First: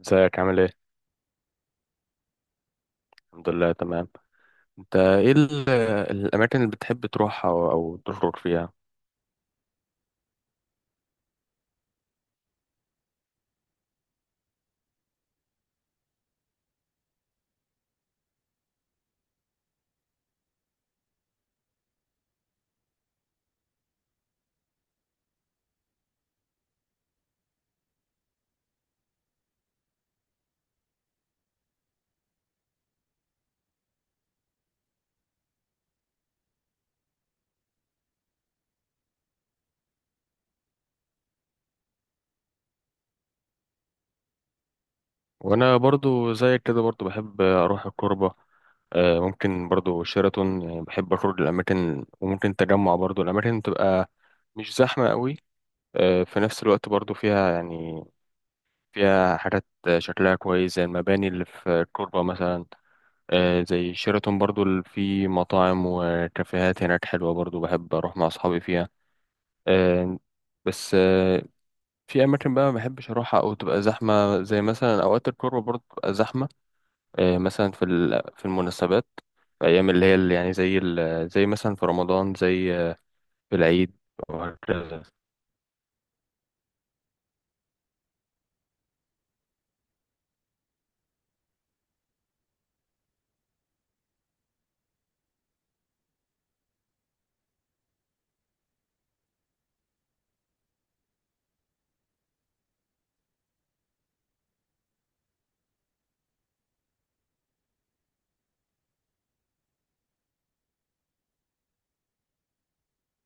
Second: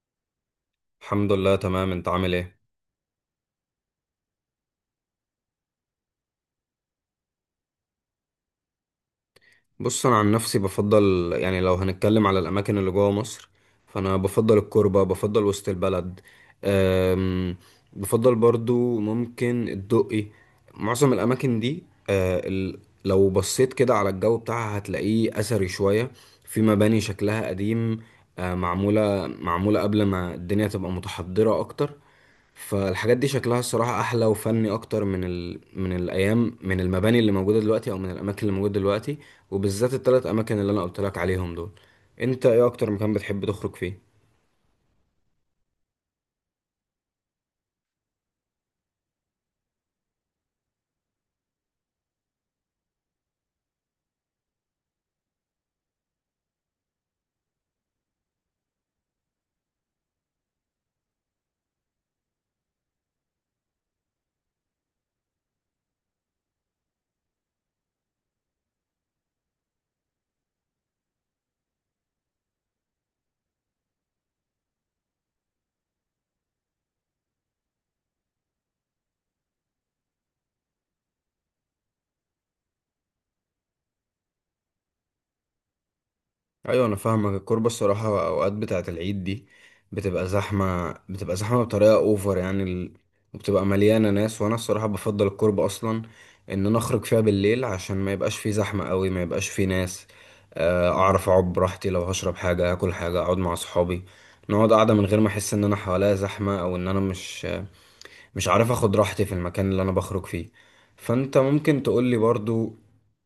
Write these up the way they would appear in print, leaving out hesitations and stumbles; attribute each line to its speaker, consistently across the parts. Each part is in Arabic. Speaker 1: ازيك عامل ايه؟
Speaker 2: الحمد لله، تمام. انت عامل ايه؟
Speaker 1: الحمد لله تمام. انت ايه الاماكن اللي بتحب تروحها او تخرج فيها؟
Speaker 2: بص، انا عن نفسي بفضل، يعني لو هنتكلم على الاماكن اللي جوه مصر، فانا بفضل الكوربه، بفضل وسط البلد. أم، بفضل برضو ممكن الدقي. معظم الاماكن دي، أه، ال- لو بصيت كده على الجو بتاعها هتلاقيه اثري شويه، في مباني شكلها قديم. معموله قبل ما الدنيا تبقى متحضره اكتر. فالحاجات دي شكلها الصراحة أحلى وفني أكتر من الأيام، من المباني اللي موجودة دلوقتي، أو من الأماكن اللي موجودة دلوقتي، وبالذات التلات اماكن اللي انا قلت لك عليهم دول. انت ايه اكتر مكان بتحب تخرج فيه؟
Speaker 1: وانا برضو زيك كده برضو بحب اروح الكوربة. ممكن برضو شيراتون، يعني بحب اخرج الاماكن، وممكن تجمع برضو الاماكن، بتبقى مش زحمة قوي. في نفس الوقت برضو فيها يعني فيها حاجات شكلها كويس، زي المباني اللي في الكوربة مثلا. زي شيراتون برضو، اللي فيه مطاعم وكافيهات هناك حلوة، برضو بحب اروح مع اصحابي فيها. آه، بس آه، في اماكن بقى ما بحبش اروحها او تبقى زحمه، زي مثلا اوقات القرى برضه بتبقى زحمه. مثلا في المناسبات، في ايام اللي هي اللي يعني زي مثلا في رمضان، زي في العيد، وهكذا.
Speaker 2: ايوه، انا فاهمك. الكوربه الصراحه اوقات بتاعه العيد دي بتبقى زحمه بطريقه اوفر، وبتبقى مليانه ناس. وانا الصراحه بفضل الكوربه اصلا ان انا اخرج فيها بالليل عشان ما يبقاش فيه زحمه قوي، ما يبقاش فيه ناس، اعرف اقعد براحتي لو هشرب حاجه، اكل حاجه، اقعد مع اصحابي، نقعد قاعده من غير ما احس ان انا حواليا زحمه، او ان انا مش عارف اخد راحتي في المكان اللي انا بخرج فيه. فانت ممكن تقولي برضو،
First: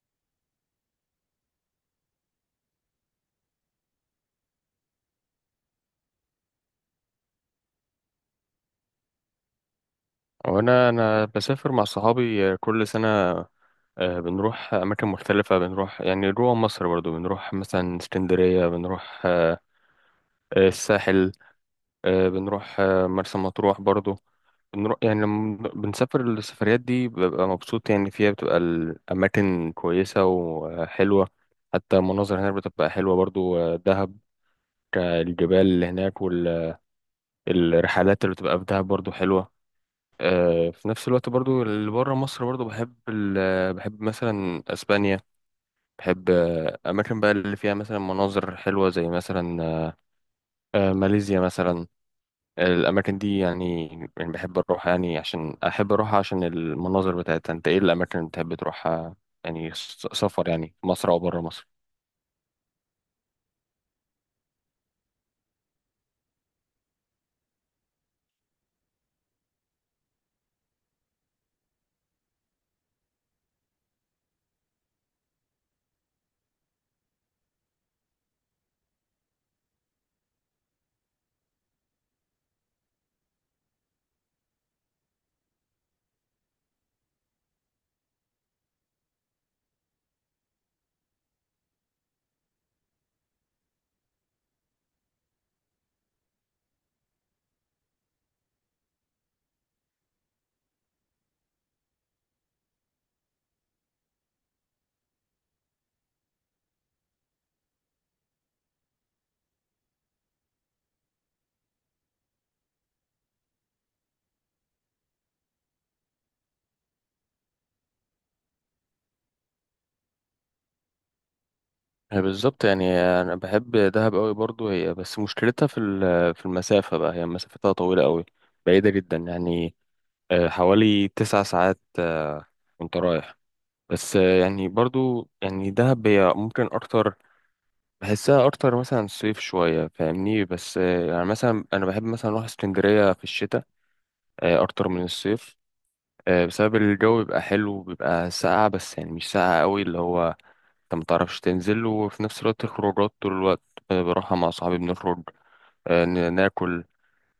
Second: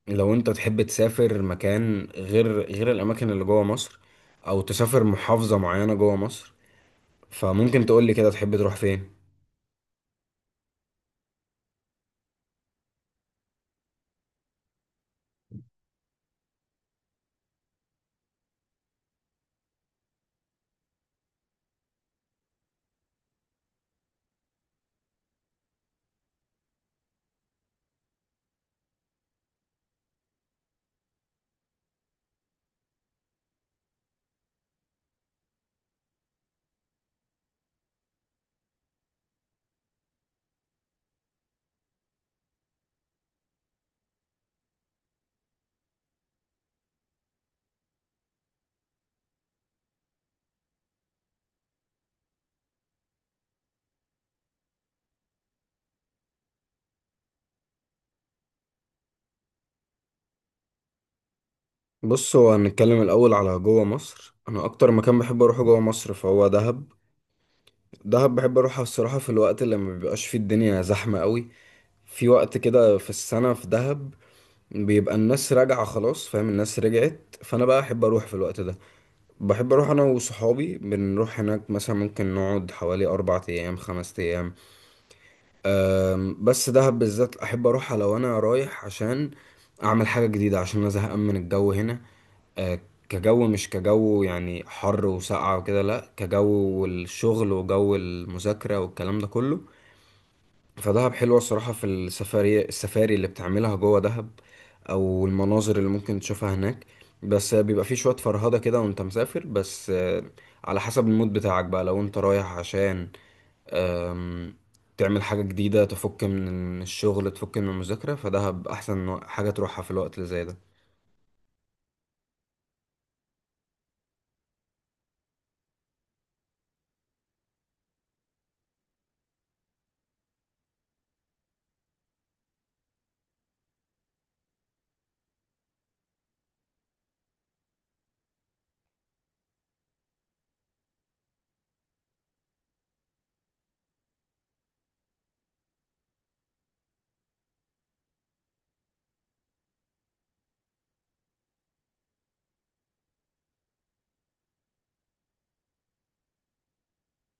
Speaker 2: لو انت تحب تسافر مكان غير الاماكن اللي جوه مصر، او تسافر محافظة معينة جوه مصر، فممكن تقولي كده تحب تروح فين؟
Speaker 1: وانا بسافر مع صحابي كل سنه. بنروح اماكن مختلفه، بنروح يعني جوه مصر برضه، بنروح مثلا اسكندريه، بنروح الساحل. بنروح مرسى مطروح برضو. بنروح يعني لما بنسافر السفريات دي ببقى مبسوط يعني فيها، بتبقى الأماكن كويسة وحلوة. حتى المناظر هناك بتبقى حلوة برضو. دهب، الجبال اللي هناك، والرحلات اللي بتبقى في دهب برضو حلوة. في نفس الوقت برضو اللي بره مصر برضو بحب بحب مثلا أسبانيا. بحب أماكن بقى اللي فيها مثلا مناظر حلوة، زي مثلا ماليزيا مثلا. الأماكن دي يعني، يعني بحب أروح يعني عشان أحب أروح عشان المناظر بتاعتها. أنت إيه الأماكن اللي بتحب تروحها يعني سفر، يعني في مصر أو برا مصر؟
Speaker 2: بص، هو هنتكلم الاول على جوه مصر. انا اكتر مكان بحب اروحه جوه مصر فهو دهب. دهب بحب اروحها الصراحة في الوقت اللي ما بيبقاش فيه الدنيا زحمة قوي، في وقت كده في السنة في دهب بيبقى الناس راجعة خلاص، فاهم، الناس رجعت، فانا بقى احب اروح في الوقت ده. بحب اروح انا وصحابي، بنروح هناك مثلا، ممكن نقعد حوالي 4 ايام، 5 ايام. بس دهب بالذات احب اروحها لو انا رايح عشان اعمل حاجه جديده، عشان انا زهقان من الجو هنا. أه، كجو، مش كجو يعني حر وسقعه وكده، لا، كجو والشغل وجو المذاكره والكلام ده كله. فدهب حلوة الصراحة في السفاري اللي بتعملها جوه دهب، أو المناظر اللي ممكن تشوفها هناك. بس بيبقى فيه شوية فرهدة كده وانت مسافر. بس على حسب المود بتاعك بقى، لو انت رايح عشان آم، تعمل حاجة جديدة، تفك من الشغل، تفك من المذاكرة، فدهب أحسن حاجة تروحها في الوقت اللي زي ده.
Speaker 1: هي بالظبط يعني أنا بحب دهب أوي برضو، هي بس مشكلتها في المسافة بقى، هي مسافتها طويلة أوي، بعيدة جدا يعني. حوالي تسع ساعات وأنت رايح. بس آه، يعني برضو يعني دهب هي ممكن أكتر بحسها أكتر مثلا صيف شوية، فاهمني؟ بس آه، يعني مثلا أنا بحب مثلا أروح اسكندرية في الشتاء اكتر من الصيف. بسبب الجو بيبقى حلو، بيبقى ساقع بس يعني مش ساقع قوي، اللي هو انت متعرفش تنزل، وفي نفس الوقت الخروجات طول الوقت. بروحها مع صحابي، بنخرج ناكل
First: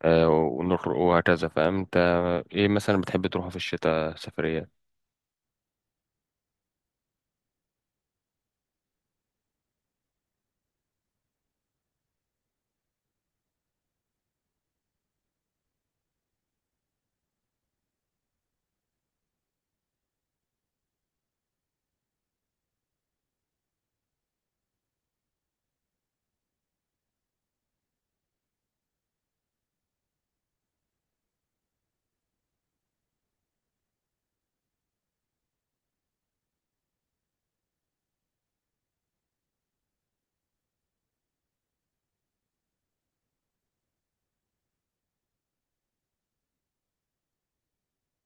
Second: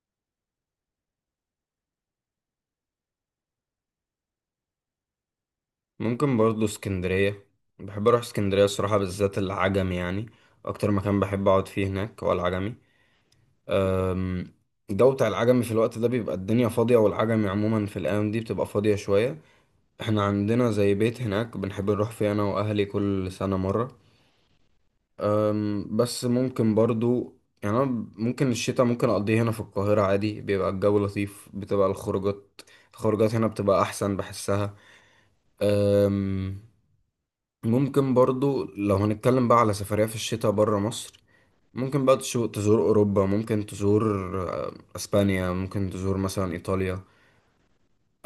Speaker 1: ونخرج وهكذا، فاهم انت. ايه مثلا بتحب تروحها في الشتاء سفرية؟
Speaker 2: ممكن برضه اسكندرية. بحب أروح اسكندرية الصراحة، بالذات العجمي يعني. أكتر مكان بحب أقعد فيه هناك هو العجمي. الجو بتاع العجمي في الوقت ده بيبقى الدنيا فاضية، والعجمي عموما في الأيام دي بتبقى فاضية شوية. احنا عندنا زي بيت هناك بنحب نروح فيه أنا وأهلي كل سنة مرة. بس ممكن برضو، يعني أنا، ممكن الشتاء ممكن أقضيه هنا في القاهرة عادي، بيبقى الجو لطيف، بتبقى الخروجات. الخروجات هنا بتبقى أحسن، بحسها. أم، ممكن برضو لو هنتكلم بقى على سفرية في الشتاء برا مصر، ممكن بقى تزور أوروبا، ممكن تزور أسبانيا، ممكن تزور مثلا إيطاليا.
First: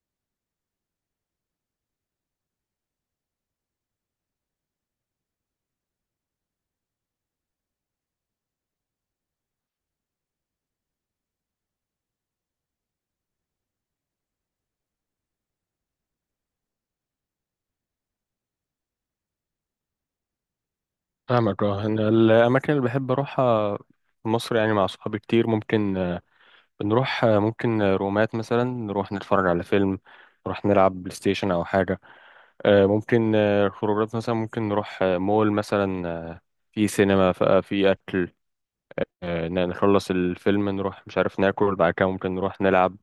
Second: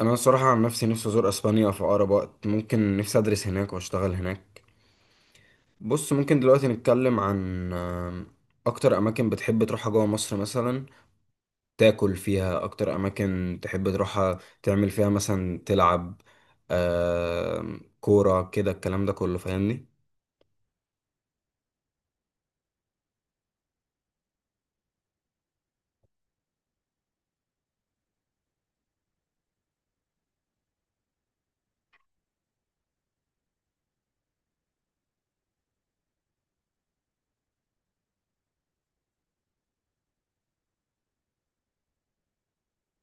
Speaker 2: انا الصراحه عن نفسي، نفسي ازور اسبانيا في اقرب وقت ممكن، نفسي ادرس هناك واشتغل هناك. بص، ممكن دلوقتي نتكلم عن اكتر اماكن بتحب تروحها جوه مصر، مثلا تاكل فيها، اكتر اماكن تحب تروحها تعمل فيها مثلا، تلعب كوره كده، الكلام ده كله، فاهمني؟
Speaker 1: فاهمك. اه، انا الاماكن اللي بحب اروحها في مصر يعني مع صحابي كتير، ممكن بنروح آه، ممكن آه، رومات مثلا، نروح نتفرج على فيلم، نروح نلعب بلاي ستيشن او حاجه. آه، ممكن آه، خروجات مثلا، ممكن نروح مول مثلا، في سينما، في أكل. نخلص الفيلم، نروح مش عارف ناكل بعد كده، ممكن نروح نلعب.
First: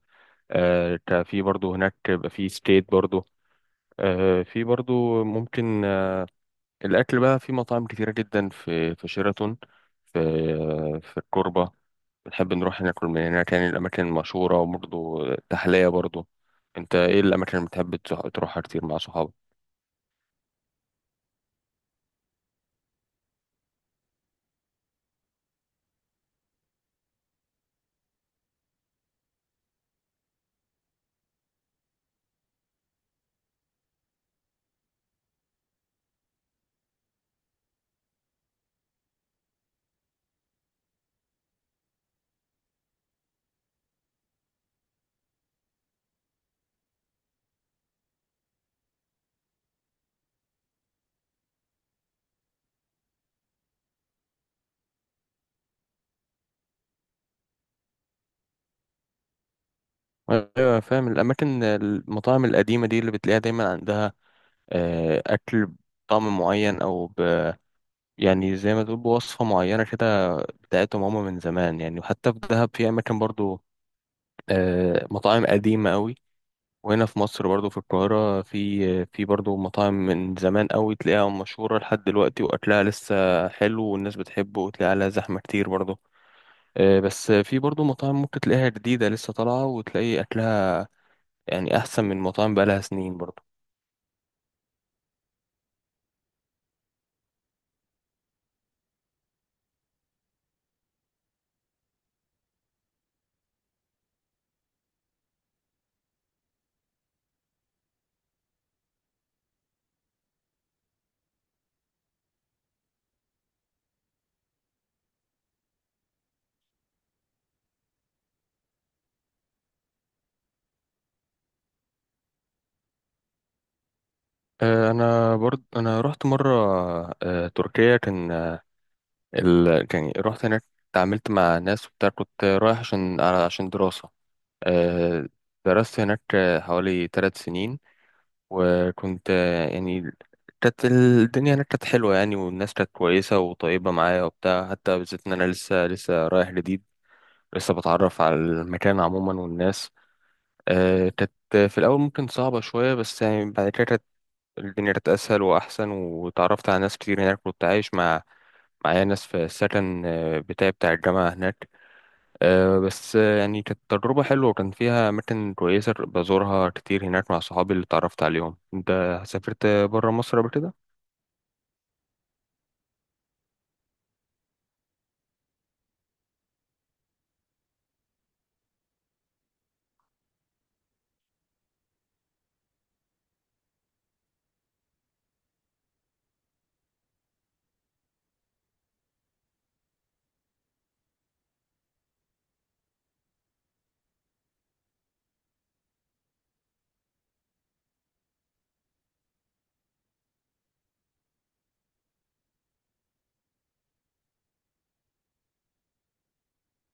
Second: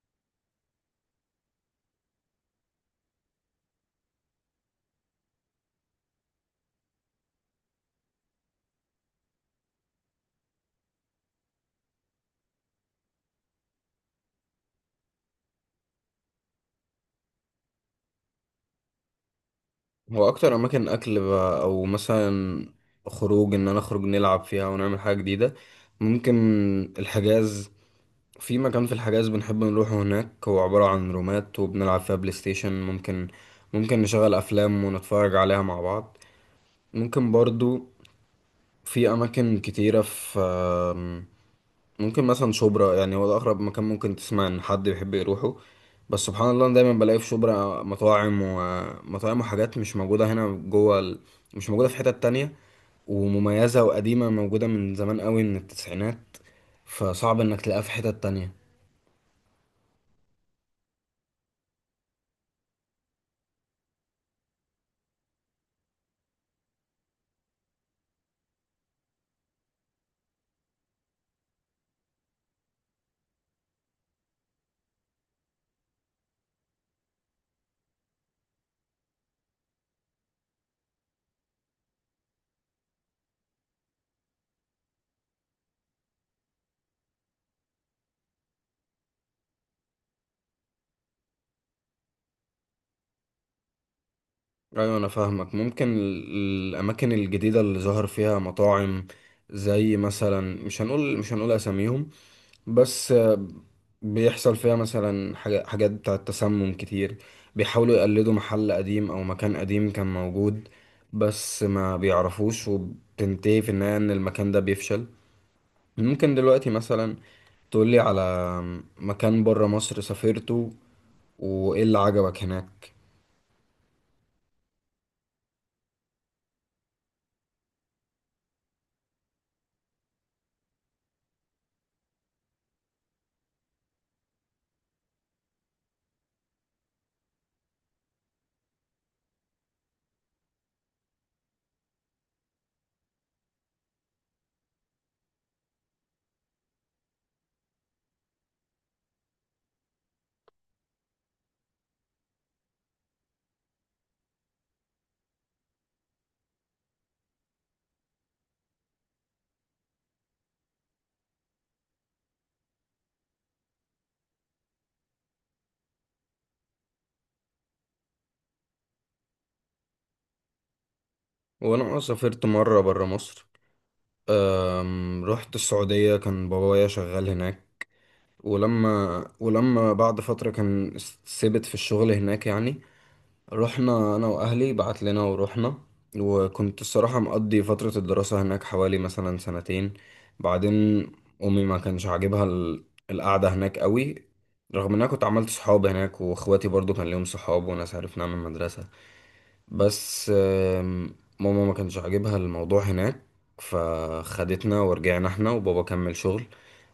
Speaker 1: في برضو هناك بيبقى في سكيت برضو. آه، في برضو ممكن آه، الأكل بقى في مطاعم كتيرة جدا، في شيراتون، في في الكوربة، بنحب نروح ناكل من هناك، يعني الأماكن المشهورة، وبرضو تحلية برضو. أنت إيه الأماكن اللي بتحب تروحها كتير مع صحابك؟
Speaker 2: هو اكتر اماكن اكل بقى، او مثلا خروج ان انا اخرج نلعب فيها ونعمل حاجه جديده، ممكن الحجاز. في مكان في الحجاز بنحب نروحه هناك، هو عبارة عن رومات وبنلعب فيها بلاي ستيشن، ممكن نشغل أفلام ونتفرج عليها مع بعض. ممكن برضو في أماكن كتيرة في ممكن مثلا شبرا، يعني هو ده أقرب مكان ممكن تسمع إن حد بيحب يروحه، بس سبحان الله أنا دايما بلاقي في شبرا مطاعم ومطاعم وحاجات مش موجودة هنا مش موجودة في حتت تانية، ومميزة وقديمة، موجودة من زمان قوي، من التسعينات، فصعب إنك تلاقيها في حتت تانية.
Speaker 1: ايوه، فاهم. الاماكن المطاعم القديمه دي اللي بتلاقيها دايما عندها اكل بطعم معين او ب، يعني زي ما تقول بوصفه معينه كده بتاعتهم هما من زمان يعني. وحتى في دهب في اماكن برضو مطاعم قديمه قوي. وهنا في مصر برضو في القاهره، في برضو مطاعم من زمان قوي تلاقيها مشهوره لحد دلوقتي، واكلها لسه حلو والناس بتحبه، وتلاقي عليها زحمه كتير برضو. بس في برضو مطاعم ممكن تلاقيها جديده لسه طالعه، وتلاقي اكلها يعني احسن من مطاعم بقالها سنين برضو.
Speaker 2: ايوه، انا فاهمك. ممكن الاماكن الجديده اللي ظهر فيها مطاعم، زي مثلا، مش هنقول اساميهم، بس بيحصل فيها مثلا حاجات بتاعه تسمم كتير. بيحاولوا يقلدوا محل قديم او مكان قديم كان موجود، بس ما بيعرفوش، وبتنتهي في النهايه ان المكان ده بيفشل. ممكن دلوقتي مثلا تقولي على مكان بره مصر سافرته، وايه اللي عجبك هناك؟
Speaker 1: انا برضو رحت مره تركيا. كان رحت هناك، اتعاملت مع ناس وبتاع، كنت رايح عشان دراسه. آه، درست هناك حوالي ثلاث سنين. وكنت يعني كانت الدنيا هناك كانت حلوه يعني، والناس كانت كويسه وطيبه معايا وبتاع، حتى بالذات ان انا لسه رايح جديد، لسه بتعرف على المكان عموما والناس. كانت في الأول ممكن صعبة شوية، بس يعني بعد كده الدنيا كانت أسهل وأحسن، وتعرفت على ناس كتير هناك. كنت عايش معايا ناس في السكن بتاعي بتاع الجامعة هناك. آه، بس آه، يعني كانت تجربة حلوة، وكان فيها أماكن كويسة بزورها كتير هناك مع صحابي اللي اتعرفت عليهم. أنت سافرت برا مصر قبل كده؟
Speaker 2: وانا سافرت مره بره مصر. رحت السعودية، كان بابايا شغال هناك، ولما بعد فترة كان ثبت في الشغل هناك يعني، رحنا أنا وأهلي، بعت لنا ورحنا. وكنت الصراحة مقضي فترة الدراسة هناك حوالي مثلا سنتين. بعدين أمي ما كانش عاجبها القعدة هناك قوي، رغم إن أنا كنت عملت صحاب هناك، وإخواتي برضو كان ليهم صحاب وناس عرفناها من المدرسة. بس ماما ما كانش عاجبها الموضوع هناك، فخدتنا ورجعنا احنا، وبابا كمل شغل.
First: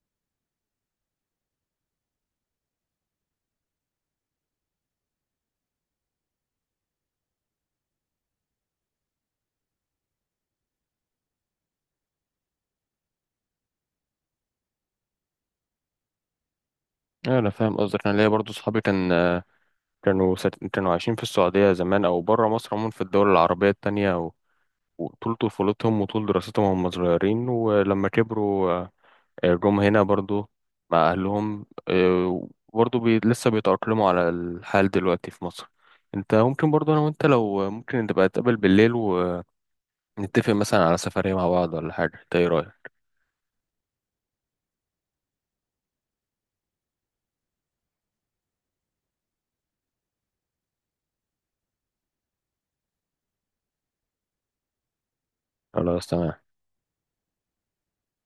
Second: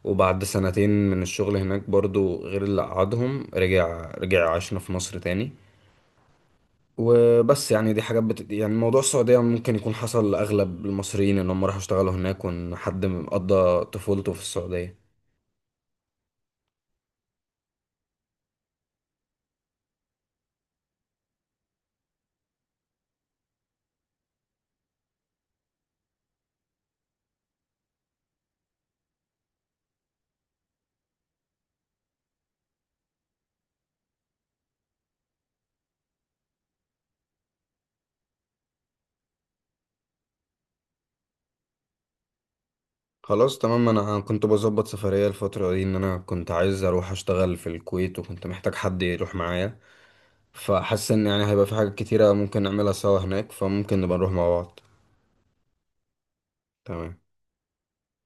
Speaker 2: وبعد سنتين من الشغل هناك برضو غير اللي قعدهم، رجع عاشنا في مصر تاني. وبس يعني دي حاجات يعني موضوع السعودية ممكن يكون حصل لأغلب المصريين، إن هم راحوا اشتغلوا هناك، وإن حد قضى طفولته في السعودية.
Speaker 1: أيوة، أنا فاهم قصدك. أنا ليا برضو صحابي كان كانوا عايشين في السعودية زمان، أو برا مصر عموما في الدول العربية التانية، وطول طفولتهم وطول دراستهم وهم صغيرين، ولما كبروا جم هنا برضو مع أهلهم. برضو بي لسه بيتأقلموا على الحال دلوقتي في مصر. انت ممكن برضو، انا وانت لو ممكن نبقى نتقابل بالليل ونتفق مثلا على سفرية مع بعض ولا حاجة، انت ايه رأيك؟
Speaker 2: خلاص، تمام. أنا كنت بظبط سفرية الفترة دي، إن أنا كنت عايز أروح أشتغل في الكويت، وكنت محتاج حد يروح معايا. فحاسس ان يعني هيبقى في حاجات كتيرة ممكن نعملها سوا هناك، فممكن نبقى نروح مع بعض.
Speaker 1: خلاص تمام.
Speaker 2: تمام.